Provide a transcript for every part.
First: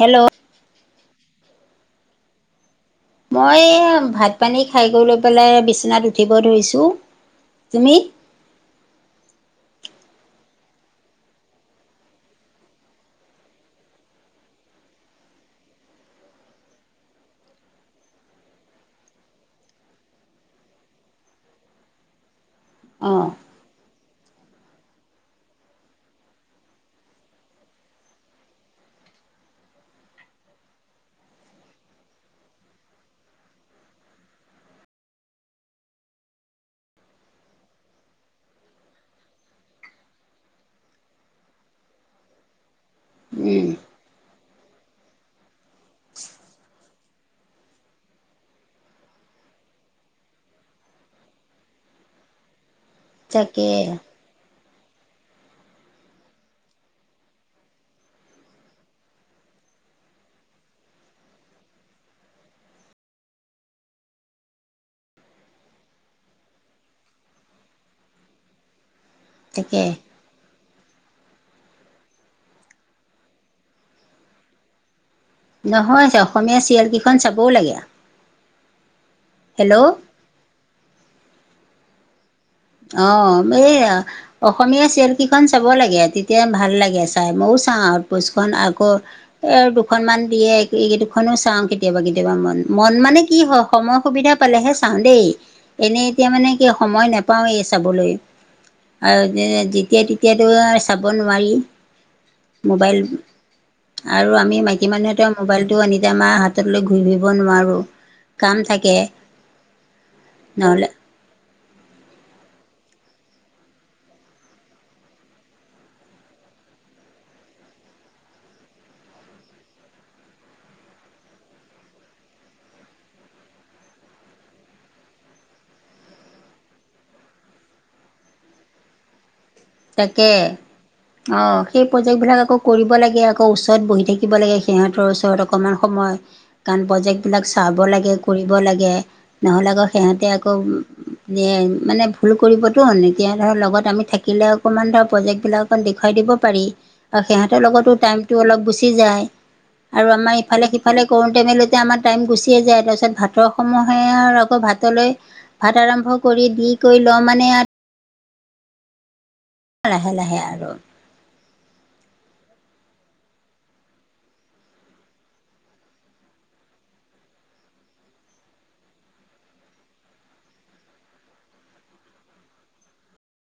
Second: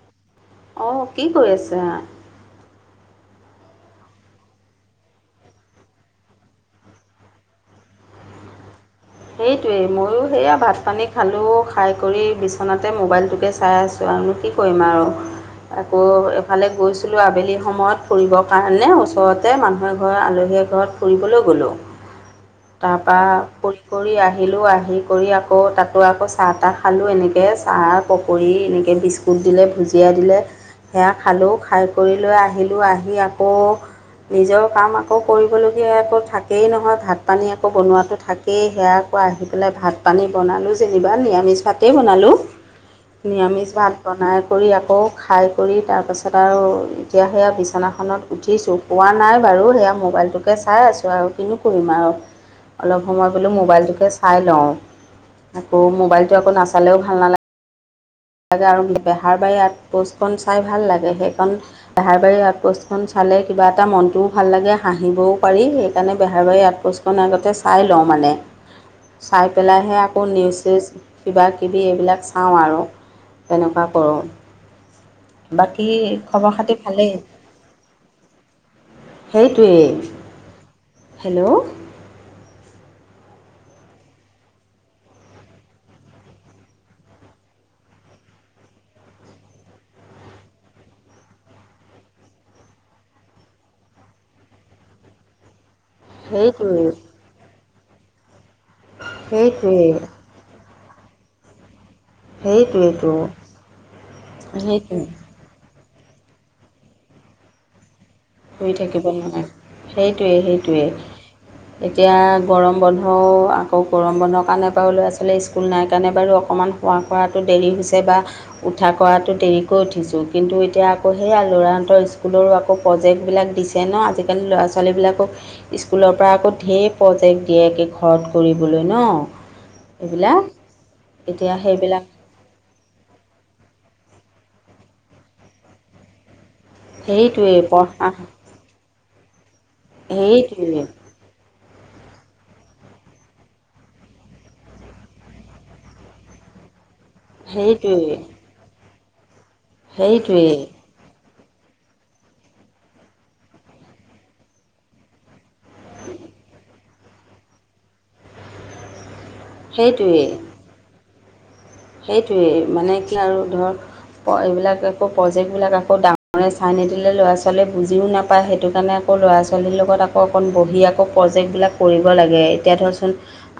Hello অ কি কৰি আছা? মই ভাত পানী খাই কৰি লৈ পেলাই বিচনাত উঠিব ধৰিছোঁ তুমি? সেইটোৱেই ময়ো সেয়া ভাত পানী খালোঁ খাই কৰি বিচনাতে মোবাইলটোকে চাই আছোঁ। আৰুনো কি কৰিম আৰু আকৌ এফালে গৈছিলোঁ আবেলি সময়ত ফুৰিবৰ কাৰণে ওচৰতে মানুহ এঘৰত আলহী এঘৰত। ফুৰিবলৈ গ'লোঁ তাৰপৰা অঁ ফ ফুৰি আহিলোঁ আহি কৰি আকৌ তাতো আকৌ চাহ তাহ খালোঁ এনেকৈ চাহ পকৰি এনেকৈ বিস্কুট। বুট দিলে ভুজিয়াই দিলে সেয়া খালোঁ খাই কৰি লৈ আহিলোঁ আহি আকৌ নিজৰ কাম আকৌ কৰিবলগীয়া আকৌ থাকেই নহয় ভাত পানী আকৌ বনোৱাতটো থাক, সে সেয়াক আহি পেলাই ভাত পানী বনালোঁ যেনিবা নিৰামিষ ভাতেই বনালোঁ। উম নিৰামিষ ভাত বনাই কৰি আকৌ খাই কৰি তাৰপিছত আৰু এতিয়া সেয়া বিছনাখনত উঠিছোঁ শুৱা নাই বাৰু সেয়া মোবাইলটোকে চাই আছোঁ আৰু কিনো কৰিম আৰু মই বোলো তাকে মোবাইলটোকে চাই লওঁ আকৌ মোবাইলটো আকৌ নাচালেও ভাল নালাগে - লাগে আৰম্ভ বেহাৰ বাৰী আউট পোষ্টকণ চাই ভাল লাগে সেইখন বেহাৰবাৰী আউটপোষ্টখন চালে কিবা এটা মনটোও ভাল লাগে হাঁহিবও পাৰি সেইকাৰণে বেহাৰবাৰী আউটপোষ্টখন - অনা আগতে চাই লওঁ মানে চাই তাকে পেলাইহে আকৌ নিউজ চিউজ কিবাকিবি এইবিলাক চাওঁ আৰু তেনেকুৱা কৰোও বাকী নহয় খবৰ অসমীয়া খাতি চিৰিয়েলকেইখন ভালেই। চাবও লাগে হেল্ল' সেইটোৱেই হেল্লো! অঁ! এইয়া অসমীয়া চিৰিল কেইখন চাব লাগে তেতিয়া ভাল লাগে চাই মইয়ও চাওঁ আট পোচখন আকৌ এ দুখনমান দিয়ে এইকেই দুখনো চাওঁ কেতিয়াবা কেতিয়াবা মন মন মানে কি হয় সময় সুবিধা পলহে চাওঁ দেই। এনেই এতিয়া মানে কি সেইটোৱে সময় নাপাওঁৱেই চাবলৈ আৰু সেইটোৱে যেতিয়া তেতিয়া এতিয়াতো আও চাব নোৱাৰি। মোবাইল সেইটোৱেইটো। আৰু আমি মাইকী সেইটোৱে মানুহতে মোবাইলতটো আনি আমাৰ হাতত লৈ ঘূৰি ফূৰিব নোৱাৰো। শুই থাকিব নোৱাৰে, সেইটোৱে নহ'লে সেইটোৱেই। এতিয়া গৰম বন্ধ আকৌ গৰম বন্ধৰ কাৰণে বাৰু ল'ৰা ছোৱালী স্কুল নাই কাৰণে বাৰু অকণমান শুৱা খোৱাটো কৰাটো দেৰি হৈছে বা উঠা কৰাতটো দেৰিকৈ উঠিছোঁ কিন্তু এতিয়া আকৌ সেই ল'ৰাহঁতৰ স্কুলৰো আকৌ প্ৰজেক্ট সেই বিলাক দিছে ন আজিকালি ল'ৰা ছোৱালী বিলাকক স্কুলৰ পৰা আকৌ ঢেই প্ৰজেক্ট দিয়ে একে ঘৰত কৰিবলৈ ন। তাকে এইবিলাক। অ এতিয়া সেই সেইবিলাক প্ৰজেক্ট বিলাক আকৌ কৰিব লাগে আকৌ ওচৰত বহি থাকিব লাগে সিহঁতৰ ওচৰত অকমান সময়। কাৰণ প্ৰজেক্টবিলাক সেইটোৱেই চাব পঢ়া লাগে কৰিব লাগে নহ'লে আকৌ সিহঁতে আকৌ সেইটোৱেই নিয়ে মানে ভুল কৰিবতো এতিয়া ধৰ লগত আমি থাকিলেও অকমান ধৰ প্ৰজেক বিলাক দেখোৱাই দিৱ পাৰি আৰু সিহতৰ লগতো সেইটোৱেই টাইমতো অলপ গোছি পি যায় আৰু আমাৰ সেইটোৱেই ইফালেদি ইফালে কৰোটে মেলোতে আমাৰ টাইম গুচিয়ে যায় তাৰপিছত ভাতৰ সময় হয় আকৌ ভাতলৈ ভাত আৰম্ভ কৰি দি কৰি লওঁ মানে আৰু লাহে সেইটোৱেই লাহে আৰু সেইটোৱেই মানে কিলা আৰু ধৰক অঁ এইবিলাক একৌ প্ৰজেক্টবিলাক আকৌ ডাঙৰে চাই নিদিলে ল'ৰা ছোৱালীয়ে বুজিও নাপায় সেইটো কাৰণে আকৌ ল'ৰা ছোৱালীৰ লগত আকৌ অকণ বহি আকৌ প্ৰজেক্টবিলাক কৰিব লাগে, এতিয়া ধৰচোন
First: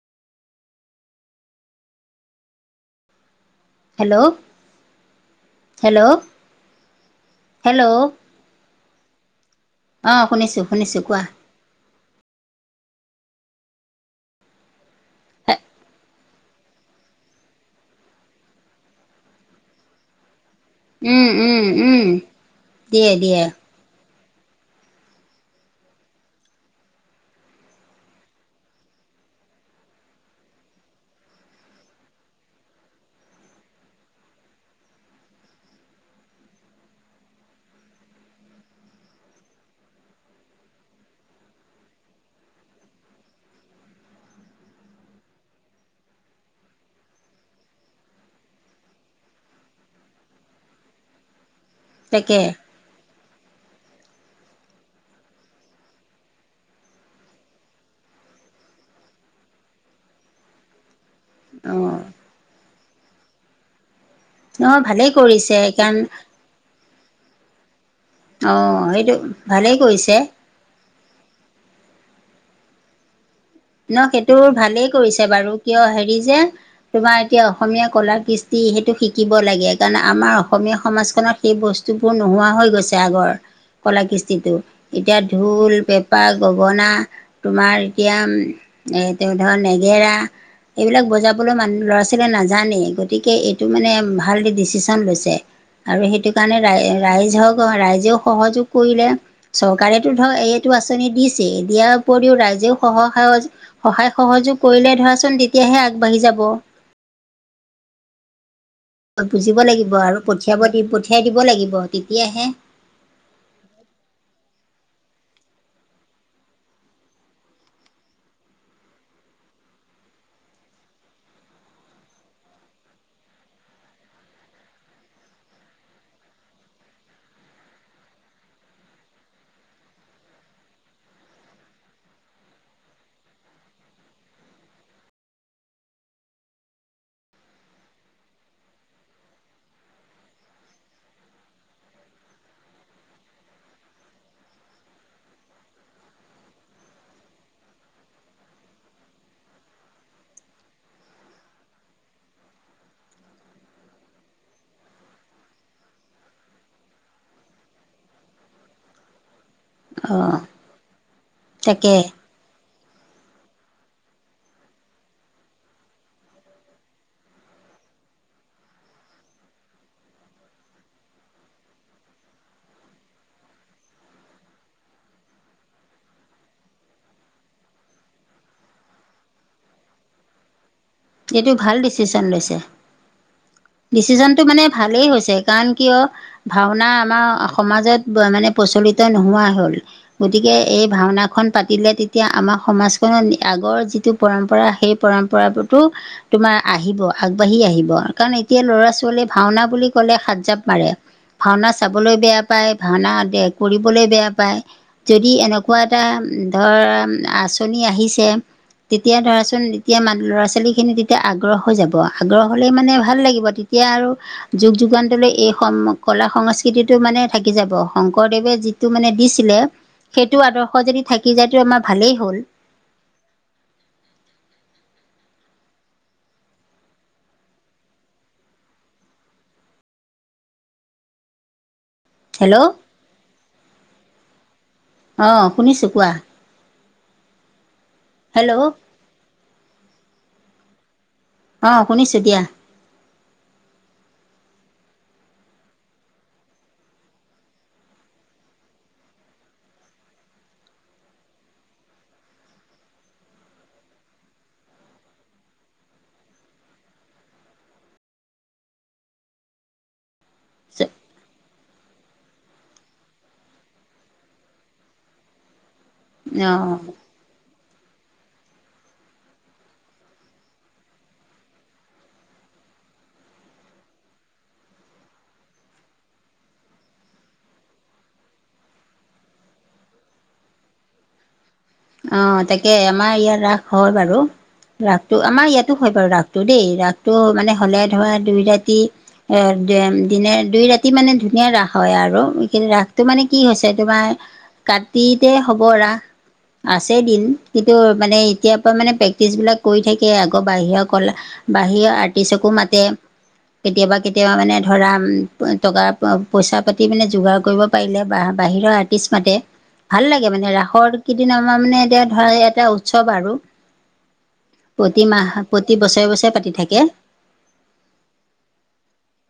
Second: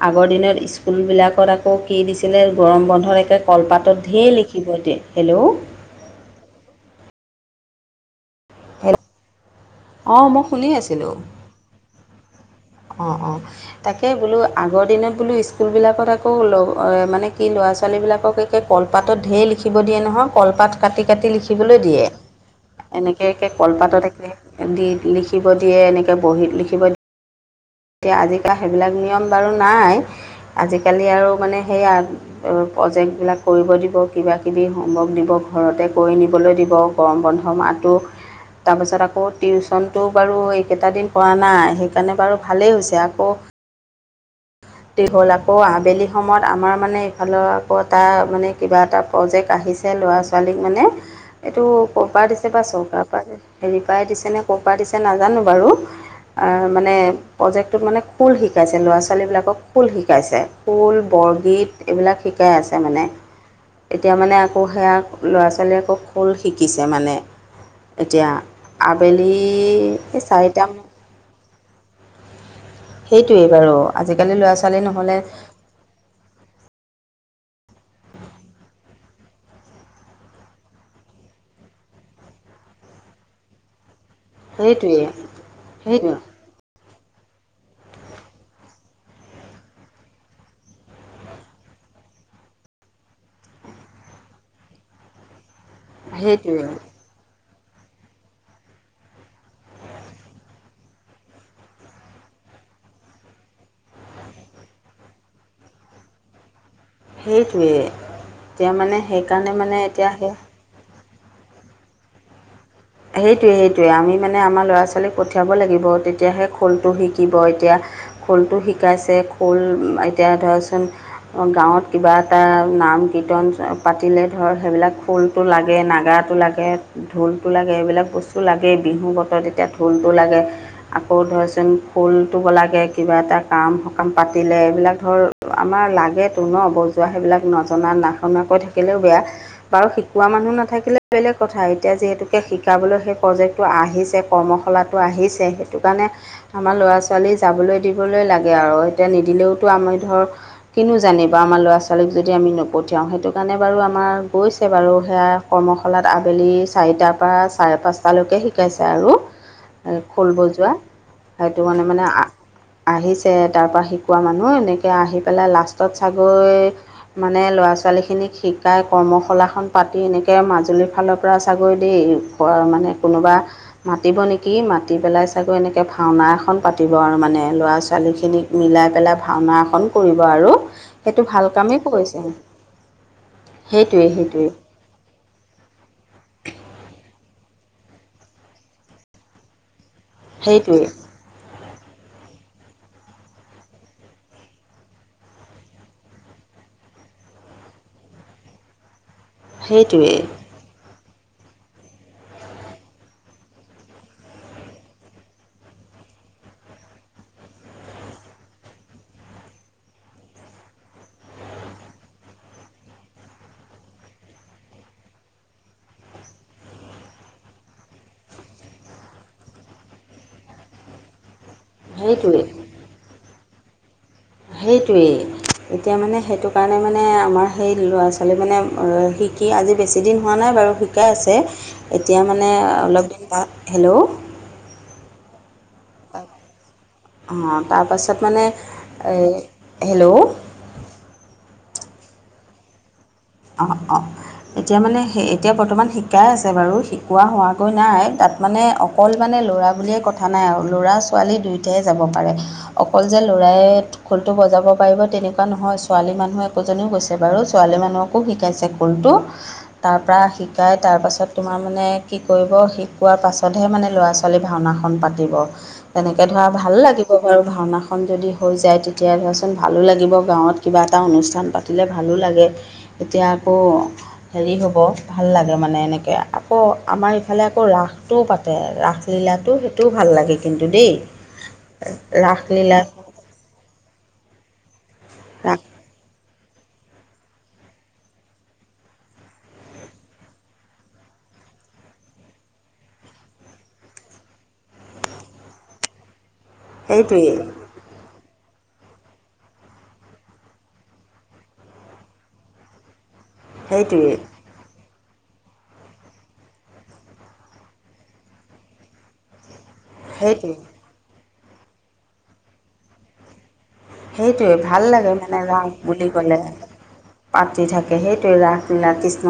আগৰ দিনত স্কুলবিলাকত আকৌ কি দিছিলে গৰম বন্ধ। অৰেকে কলপাতত ঢেৰ লিখিব দিয় হেল্লো'! হেল্লো! হেল্লো! ' হেল অ মই শুনিছোঁ শুনি শুনিছোঁ আছিলো। কোৱা অঁ অঁ তাকে বোলো আগৰ দিনত বোলো স্কুলবিলাকত আকৌ মানে কি ল'ৰা ছোৱালী বিলাককে কলপাতত ঢেৰ লিখিব দিয়ে নহয় কলপাত কাটি উম কাটি উম লিখিবলৈ উম দিয়ে দিয়ে এনেকে দিয়ে একে কলপাতত একে দি লিখিব দিয়ে এনেকৈ বহিত লিখিব দিয়ে। এতিয়া আজিকা সেইবিলাক নিয়ম বাৰু নাই আজিকালি আৰু মানে সেইয়া প্ৰজেক্টবিলাক কৰিব দিব কিবাকিবি হোমৱৰ্ক দিব ঘৰতে কৰি নিবলৈ দিব। গৰম বন্ধ মাহটো। তাৰপাছত আকৌ টিউশচনটো বাৰু এইকেইটা দিন পৰা নাই সেইকাৰণে বাৰু ভালেই হৈছে আকৌ দি হ'ল আকৌ। আবেলি সময়ত, আমাৰ মানে, এইফালৰ আকৌ, তাৰ মানে, কিবা এটা প্ৰজেক্ট আহিছে, ল'ৰা-ছোৱালীক মানে। এইটো ক'ৰ পৰা তাকে দিছে বা চৰকাৰৰ পৰা দিছে! সেৰি পৰাই দিছেনে, ক'ৰ পৰা দিছে নাজানোঁ বাৰু। আৰু মানে, প্ৰজেক্টটোত মানে, খোল শিকাইছে, ল'ৰা-ছোৱালী ল'ৰা-ছোৱালবিলাকক খোল শিকাইছে, খোল, বৰগীত, অঁ এইবিলাক শিকাই আছে মানে। এতিয়া মানে, আকৌ অঁ সেয়া, ভালেই কৰিছে ল'ৰা-ছোৱালীয়ে কাৰণ আকৌ, খোল শিকিছে মানে। এতিয়া, অঁ সেইটো আবেলি, ভালেই কৰিছে এই চাৰিটা সেইটোৱে বাৰু। ন'‌ আজিকালি সেইটো ল'ৰা ছোৱালী ভালেই নহ'লে কৰিছে বাৰু! কিয় সেৰি যে, তোমাৰ এতিয়া, অসমীয়া কলা-কৃষ্টি, সেইটো শিকিব লাগে। সেইকাৰণে, আমাৰ অসমীয়া সমাজখনত এই বস্তুবোৰ নোহোৱা হৈ গৈছে আগৰ। কলা-কৃষ্টিটো। সেইটোৱেই এতিয়া, ঢোল, সেইটোৱে পেঁপা, গগনা, তোমাৰ এতিয়া, এইটো ধৰ, নেগেৰা। এইবিলাক বজাবলৈ মানুহ, ল'ৰা-ছোৱালীৱে নাজানেই। গতিকে, এইটো মানে, ভাল ডিচিছন লৈছে। আৰু সেইটো কাৰণে, সেইটোৱে ৰাই ৰাইজক, ৰাইজেও সহযোগ কৰিলে। চৰকাৰেতো ধৰ, এইটো আঁচনি দিছে। দিয়াৰ উপৰিও, ৰাইজেও সহায় সহযোগ সহায়-সহযোগ কৰিলে, ধৰাচোন তেতিয়াহে, আগবাঢ়ি যাব। সেইটোৱে! এতিয়া মানে, সেইকাৰণে বুজিব মানে লাগিব এতিয়া আৰু সেই পঠিয়াব দি, পঠিয়াই দিব লাগিব, তেতিয়াহে! সেইটোৱে, সেইটোৱে। আমি মানে, আমাৰ ল'ৰা- ছোৱালীক পঠিয়াব লাগিব। তেতিয়াাহে, খোলটো শিকিব এতিয়া। খোলটো শিকাইছে, খোল। এতিয়া, ধৰাচোন গাঁৱত কিবা এটা, নাম-কীৰ্তন পাতিলে ধৰ, সেইবিলাক, খোল খোলটো লাগে, নাগাৰাটো লাগে, ঢোল টো লাগে, এইবিলাক বস্তু লাগেই। বিহু বতৰত এতিয়া, ঢোলটো লাগে। আকৌ ধৰচোন, খোলটো লাগে, কিবা এটা কাম- সকাম পাতিলে, এইবিলাক ধৰ, আমাৰ লাগেটো ন'! বজোৱা সেইবিলাক, নজনা নাশুনাকৈ থাকিলেও বেয়া। বাৰু শিকোৱা মানুহ নাথাকিলে বেলেগ কথা। এতিয়া যিহেতু, শিকাবলৈ সেই প্ৰজেক্টটো আহিছে, কৰ্মশালাটো আহিছে, সেইটো কাৰণে, আমাৰ ল'ৰা-ছোৱালী যাবলৈ দিবলৈ, লাগে আৰু। এতিয়া, নিদিলেওঁতো আমি ধৰ, কিনো জানে বাৰু! আমাৰ ল'ৰা-ছোৱালীক যদি আমি নপঠিয়াওঁ। সেইটো কাৰণে বাৰু আমাৰ গৈছে বাৰু সেয়া। কৰ্মশালাত আবেলি, চাৰিটাৰ পৰা, চাৰে পাঁচটালৈকে শিকাইছে আৰু। এই, অ খোল বজোৱা। সেইটো তাকে মানে-মানে, আ আহিছে, তাৰপৰা শিকোৱা মানুহ। এনেকৈ, আহি পেলাই লাষ্টত চাগৈ, মানে, ল'ৰা-ছোৱালীখিনিক শিকাই, কৰ্মশালাখন পাতি, এনেকে মাজুলীৰ ফালৰ পৰা চাগৈ [unintelligible] মানে, কোনোবা মাতিব নেকি! মাতি পেলাই চাগৈ, এনেকৈ ভাওনা এখন পাতিব আৰু মানে, ল'ৰা-ছোৱালীখিনিক। মিলাই পেলাই ভাওনা এখন কৰিব আৰু। সেইটো এইটো ভাল কামেই কৰিছে ডিচিছন লৈছে! সেইটোৱে ডিচিছনটো সেইটোৱে মানে, ভালেই হৈছে! কাৰণ, কিয়! ভাওনা আমাৰ, সমাজত মানে, প্ৰচলিত নোহোৱা হ'ল। গতিকে, সেইটোৱে এই ভাওনা খন পাতিলে, তেতিয়া আমাৰ, সমাজখনত, আগৰ যিটো পৰম্পৰা, সেই পৰম্পৰা টো তোমাৰ আহিব, আগবাঢ়ি আহিব। কাৰণ এতিয়া, ল'ৰা-ছোৱালীৱে ভাওনা বুলি সেইটোৱে ক'লে, সাত জাপ মাৰে। ভাওনা চাবলৈ বেয়া পায়, ভাওনা দে, কৰিবলৈ বেয়া পায়। যদি এনেকুৱা এটা ধৰ আঁচনি আহিছে- তেতিয়া ধৰাচোন এতিয়া মানে ধৰা চোন - ল'ৰা-ছোৱালীখিনি তেতিয়া আগ্ৰহ হৈ যাব, আগ্ৰহ হ'লেই মানে ভাল লাগিব তেতিয়া আৰু- যুগ যুগান্তৰলৈ এই কলা সংস্কৃতিটো মানে থাকি যাব। শংকৰদেৱে যি- সেইটো মানে দিছিলে সেইটো আদৰ্শ যদি থাকি যায় তো আমাৰ ভালেই হ'ল। সেইটোৱে সেইটোৱেই। এতিয়া মানে সেইটো কাৰণে মানে আমাৰ সেই ল'ৰা-ছোৱালী মানে শিকি আজি বেছিদিন হোৱা নাই বাৰু। ঠিকে আছে। এতিয়া মানে হেল্ল' অলপ দিন বাত হেল্ল'। অঁ শুনিছোঁ কোৱা? অঁ তাৰপাছত মানে হেল্ল' এই, হেল্ল'। অঁ শুনিছো দিয়া। অঁ অঁ এতিয়া মানে সেই এতিয়া বৰ্তমান শিকাই আছে বাৰু শিকোৱা হোৱা গৈ নাই তা'ত - মানে অকল মানে ল'ৰা বুলিয়ে কথা নাই আৰু ল'ৰা-ছোৱালী দুয়োটাইে যাব পাৰে। অকল যে লৰাই - খুলটো বজাব পাৰিব তেনেকুৱা নহয় ছোৱালী মানুহ একোজনীও গৈছে বাৰু। ছোৱালী মানুহক- কো শিকাইছে খুলটো। তাৰপৰা শিকাই তাৰপাছত তোমাৰ মানে কি কৰিব শিকোৱাৰ পাছতহে মানে ল'ৰা-ছোৱালী- ল'ৰা-ছোৱালীৰ ভাওনাখন পাতিব তেনেকে ধৰা ভাল অঁ লাগিব। ধৰ ভাওনাখন যদি হৈ যায় তেতিয়া ধৰাচোন ভালো লাগিব গাঁৱত কিবা এটা অনুষ্ঠান পাতি- লে ভালো লাগে। এতিয়া আকৌ - হেৰি হ'ব ভাল লাগে মানে এনেকৈ। আকৌ আমাৰ ইফালে আকৌ ৰাসটোও পাতে ৰাস- লীলাটো সেইটোও ভাল লাগে কিন্তু দেই। অঁ তাকে ৰাসলীলা আমাৰ ইয়াত ৰাস হয় বাৰু ৰাসটো আমাৰ ৰাস ইয়াতো হয় বাৰু ৰাস- টো দেই। ৰাসটো মানে হ'লে ধৰা দুই ৰাতি - এ দিনে দুই ৰাতি মানে ধুনীয়া ৰাস হয় আৰু ৰাসটো মানে কি হৈছে তোমাৰ কাটিতে হ'ব ৰাস। আছে দিন সেইটোৱেই কিন্তু মানে এতিয়াৰ পৰা মানে প্ৰেক্টিবিলাক কৰি থাকে আগৰ বাহিৰা কলা- বাহিৰ আৰ্টিষ্টকো মাতে। কেতিয়াবা সেইটোৱেই কেতিয়াবা মানে ধৰা টকা পইচা পাতি মানে যোগাৰ কৰিব পাৰিলে বাহিৰৰ আৰ্টিষ্ট মাতে। ভাল লাগে মানে সেইটোৱেই ৰাসৰ কেইদিন আমাৰ মানে এতিয়া ধৰা এটা উৎসৱ আৰু। সেইটোৱে ভাল প্ৰতি লাগে মাহ মানে ৰাস প্ৰতি বছৰে বুলি বছৰে ক'লে। পাতি থাকে পাতি থাকে সেইটোৱে ৰাসলীলা কৃষ্ণ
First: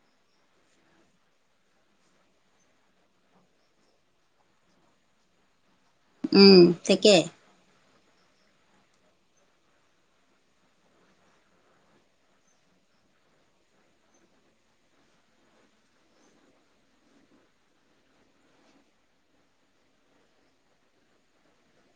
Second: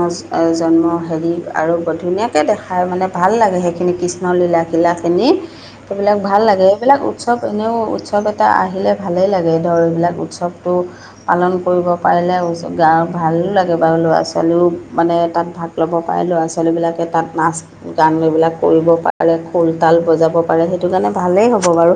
জন্ম হেৰি আৰু ধুনীয়া- কে দেখায় মানে ভাল লাগে সেইখিনি কৃষ্ণলীলা-শীলা খিনি। সেইবিলাক ভাল উম, লাগে এইবিলাক তাকে উৎসৱ এনেও উৎসৱ এটা আহিলে ভালেই লাগে। কে ধৰ এইবিলাক উৎসৱটো- পালন কৰিব পাৰিলে গাঁৱ ভালো লাগে বাৰু ল'ৰা-ছোৱালীও মানে তা'ত ভাগ- ল'ব পাৰে। ল'ৰা-ছোৱালীবিলাকে তা'ত নাচ- গান এইবিলাক কৰিব পাৰে খোলতাল বজাব পাৰে সেইটো কাৰণে ভালেই হ'ব বাৰু।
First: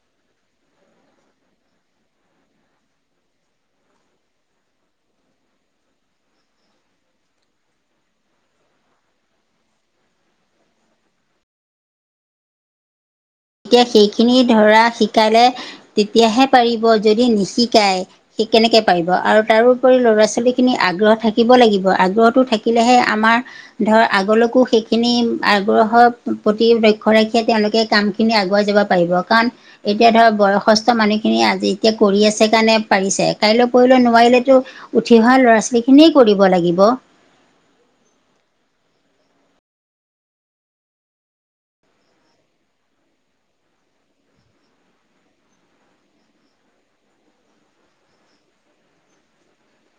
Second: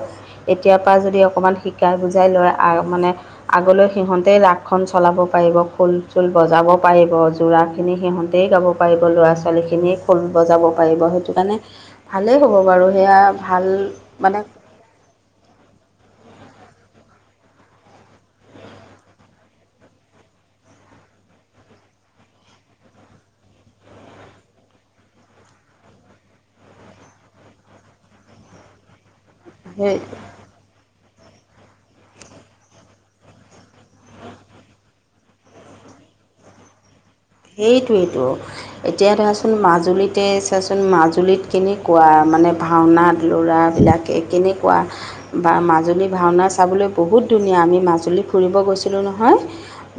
এতিয়াৰ পৰা যদি অকণমান শিকাই বুজাই লয় আৰু মানে - আগলৈ সিহঁতে ৰাসখন চলাব পাৰিব খুল-চুল বজাব পাৰিব যোৰাখিনি সিহঁতেই গাব পাৰিব। ল'ৰা-ছোৱালীখিনিয়ে খোল বজাব পাৰিব সেইটো কাৰণে ভালেই হ'ব বাৰু। সেয়া ভাল তেতিয়া সেইখিনি মানে ধৰা শিকালে তেতিয়াহে পাৰিব যদি নিশিকায় - সি কেনেকে পাৰিব আৰু তাৰোপৰি ল'ৰা ছোৱালী খিনি আগ্ৰহ থাকিব লাগিব। আগ্ৰহটো থাকিলে'হে আমাৰ- ধৰ আগলৈকো সেইখিনি আগ্ৰহৰ প্ৰতি লক্ষ্য ৰাখিয়ে তেওঁলোকে কাম বহুত খিনি আগুৱাই যাব পাৰিব। কাৰণ সেই এতিয়া ধৰ বয়স- অসস্থ মানুহখিনিয়ে আজি এতিয়া কৰি আছে কাৰণে পাৰিছে কাইলৈ পৰিহিলৈ নোৱাৰিলেতো উঠি অহা ল'ৰা-ছোৱালী খিনিয়েই কৰিব লাগিব। সেইটোৱেটো। এতিয়া ধৰাচোন মাজুলীতে চাচোন মাজুলীত কেনেকুৱা মানে ভাওনা দেউৰাবিলাক। কে কেনেকুৱা। বা মাজুলী ভাওনা চাবলৈ বহুত ধুনীয়া আমি মাজুলী ফুৰিব গৈছিলোঁ নহয়।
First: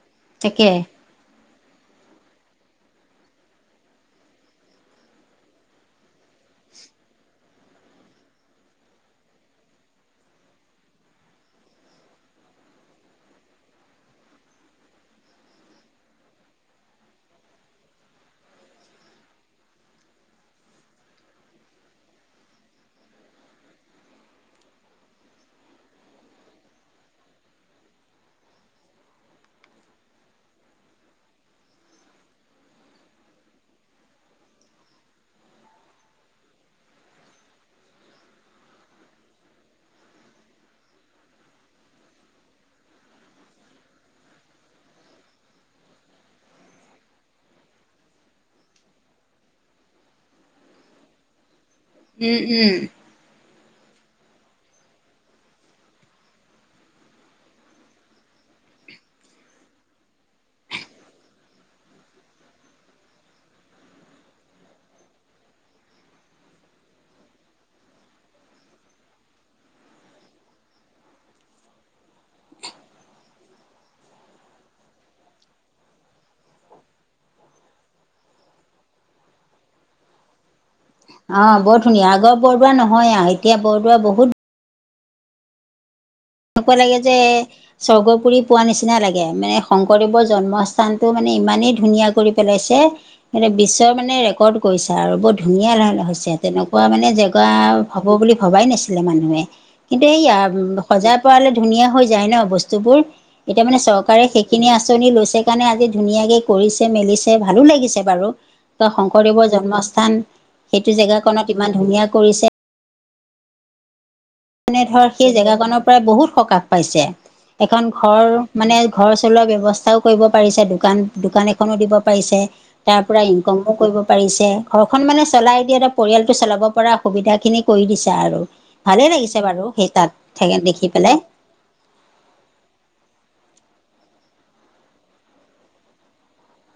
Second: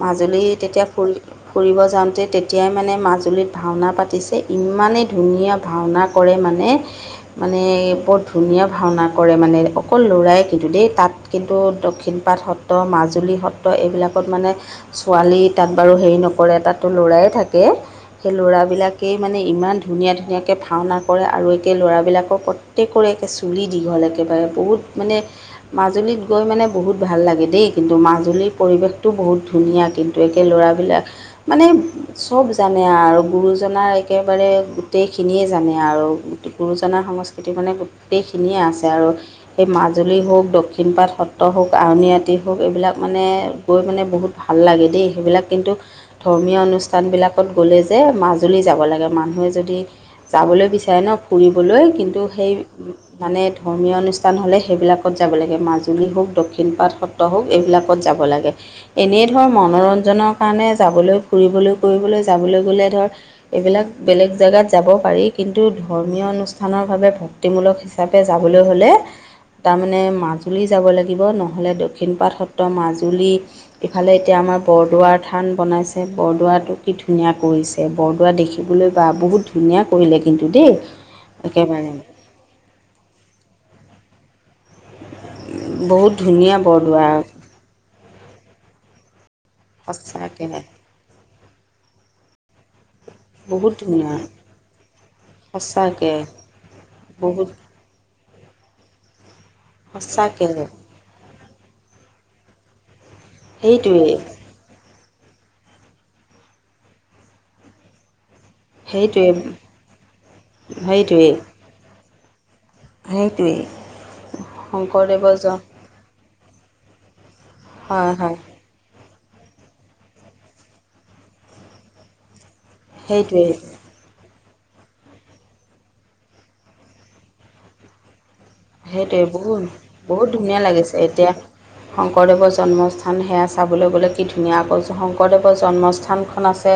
মাজুলী তাকে তেতিয়া ফুৰি ফুৰিব যাম তে তেতিয়াই মানে মাজুলীত ভাওনা পাতিছে ইমানেই ধুনীয়া ভাওনা কৰে মানে- মানে বৰ ধুনীয়া ভাওনা কৰে মানে অকল ল'ৰাই কিন্তু দেই তাত কিন্তু দক্ষিণ পাট সত ত মাজুলী সত্ৰ এইবিলাকত মানে ছোৱালী তাত বাৰু হেৰি নকৰে তাত ট লৰাই থাকে সেই ল'ৰাবিলাকেই মানে ইমান ধুনীয়া ধুনীয়াকে ভাওনা কৰে আৰু একেই ল'ৰাবিলাকক কত টেকৰ একে চুলি দীঘল একেবাৰে বহুত মানে মাজুলীত গৈ মানে বহুত ভাল লাগে দেই কিন্তু মাজুলীৰ পৰিৱেশটো বহুত ধুনীয়া কিন- টো একে ল'ৰাবিলাক মানে চব জানে আৰ গুৰুজনাৰ একেবাৰে গোটেইখিনিয়ে জানে আৰু গুৰুজনাৰ সংস্কৃতি মানে গোটেইখিনিয়ে আছে আৰু। এই মাজুলী হওঁক, দক্ষিণ পাট সত্ৰ হওঁক, আউণীআটী হওঁক এইবিলাক মানে গৈ মানে বহুত ভাল লাগে দেই সেইবিলাক কিন্তু, ধৰ্মীয় অনুষ্ঠানবিলাকত গ'লে যে মাজুলী যাব লাগে মানুহে যদি যাবলৈ বিচাৰে ন ফুৰিবলৈ কিন্তু উম সেই উম মানে ধৰ্মীয় অনুষ্ঠান হ'লে সেইবিলাকত যাব লাগে মাজুলী হওঁক দক্ষিণ পাট হওক এইবিলাকত যাব লাগে, এনেই ধৰ মনোৰঞ্জনৰ কাৰণে যাবলৈ ফুৰিবলৈ কৰিবলৈ যাবলৈ গ'লে ধৰ এইবিলাক বেলেগ জেগাত যাব পাৰি কিন্তু ধৰ্মীয় অনুষ্ঠানৰ বাবে ভক তিমূলক হিচাপে যাবলৈ হ'লে তামানে মাজুলী যাব লাগিব নহ'লে দক্ষিণ পাট সত্ৰ মাজুলী- ইফালে এতিয়া আমাৰ বৰদোৱাৰ থান বনাইছে বৰদোৱাটো কি ধুনীয়া কৰিছে বৰদোৱা দেখিবলৈ বা বহুত ধুনীয়া কৰিলে কিন্তু দেই। অঁ বৰ একেবাৰে ধুনীয়া আগৰ বৰদোৱা নহয় আৰু এতিয়া বৰদোৱা বহুত বহুত ধুনীয়া বৰদোৱা। স্বৰ্গপুুৰি পোৱাৰ নিচিনা লাগে মানে শংকৰদেৱৰ সঁচাকৈ জন্মস্থান টো মানে ইমানেই ধুনীয়া কৰি পেলাইছে- বহুত বিশ্ব ধুনীয়া মানে ৰেকৰ্ড কৰিছে আৰু বৰ ধুনীয়া লহ লহ সঁচাকৈ হৈছে তেনেকুৱা মানে জেগা বহুত হ'ব বুলি ভবাই নাছিলে মানুহে কিন্তু এইয়া সঁচাকৈ সজাই পৰালে ধুনীয়া হৈ যায় ন বস্তুবোৰ এতিয়া মানে সেইটোৱেই চৰকাৰে সেই সেই খিনি আঁচনি লৈছে কাৰণে আজি ধুনীয়াকে কৰিছে মেলিছে ভালো লাগিছে বাৰু। বা সেইটোৱে শংকৰদেৱৰ জন্মস্থান সেইটো জেগা সেইটোৱেই কনত ইমান ধুনীয়া কৰিছে সেইটোৱেই। মানে ধৰ সেই শংকৰদেৱৰ জ জেগাকনৰ পৰাই বহুত সকাহ পাইছে এখন হয় ঘৰ হয় মানে ঘৰ চলোৱাৰ ব্যৱস্থাও কৰিব পাৰিছে দোকান দোকান এখনো দিব পাৰিছে। তাৰ পৰা সেইটোৱেই ইনকমো কৰিব। পাৰিছে ঘৰখন মানে চলাই দিয়ে এটা পৰিয়ালটো চলাব পৰা সুবিধা খিনি কৰি দিছে আৰু। ভালেই সেইটোৱে লাগিছে বহুত বাৰু সেই তাত বহুত ধুনীয়া সেইয়াত দেখি লাগিছে পেলাই। এতিয়া শংকৰদেৱৰ জন্মস্থান সেয়া চাবলৈ গ'লে কি ধুনীয়া কৈছোঁ, শংকৰদেৱৰ জন্মস্থান খন আছে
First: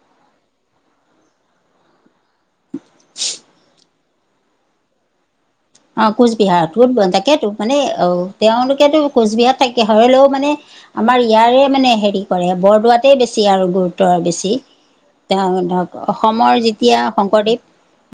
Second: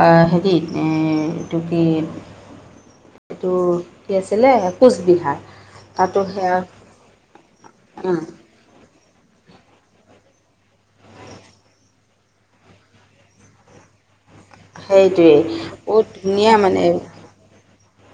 আঁ হেৰীত এ এইটো কি এইটো কি আছিল কোচবিহাৰ অঁ, তাতো সেয়া কোচবিহাৰ কত তাকেতো মানে অ তেওঁলোকেতো কোচবিহাৰ তাকে হৰলেও মানে আমাৰ ইয়াৰে মানে হেৰি কৰে বৰদোৱাতে বেছি আৰু গুৰুত্ব আৰু বেছি। সেইটোৱেই এতিয়া ধৰক বহুত ধুনীয়া অসমৰ মানে যেতিয়া শংকৰদেৱ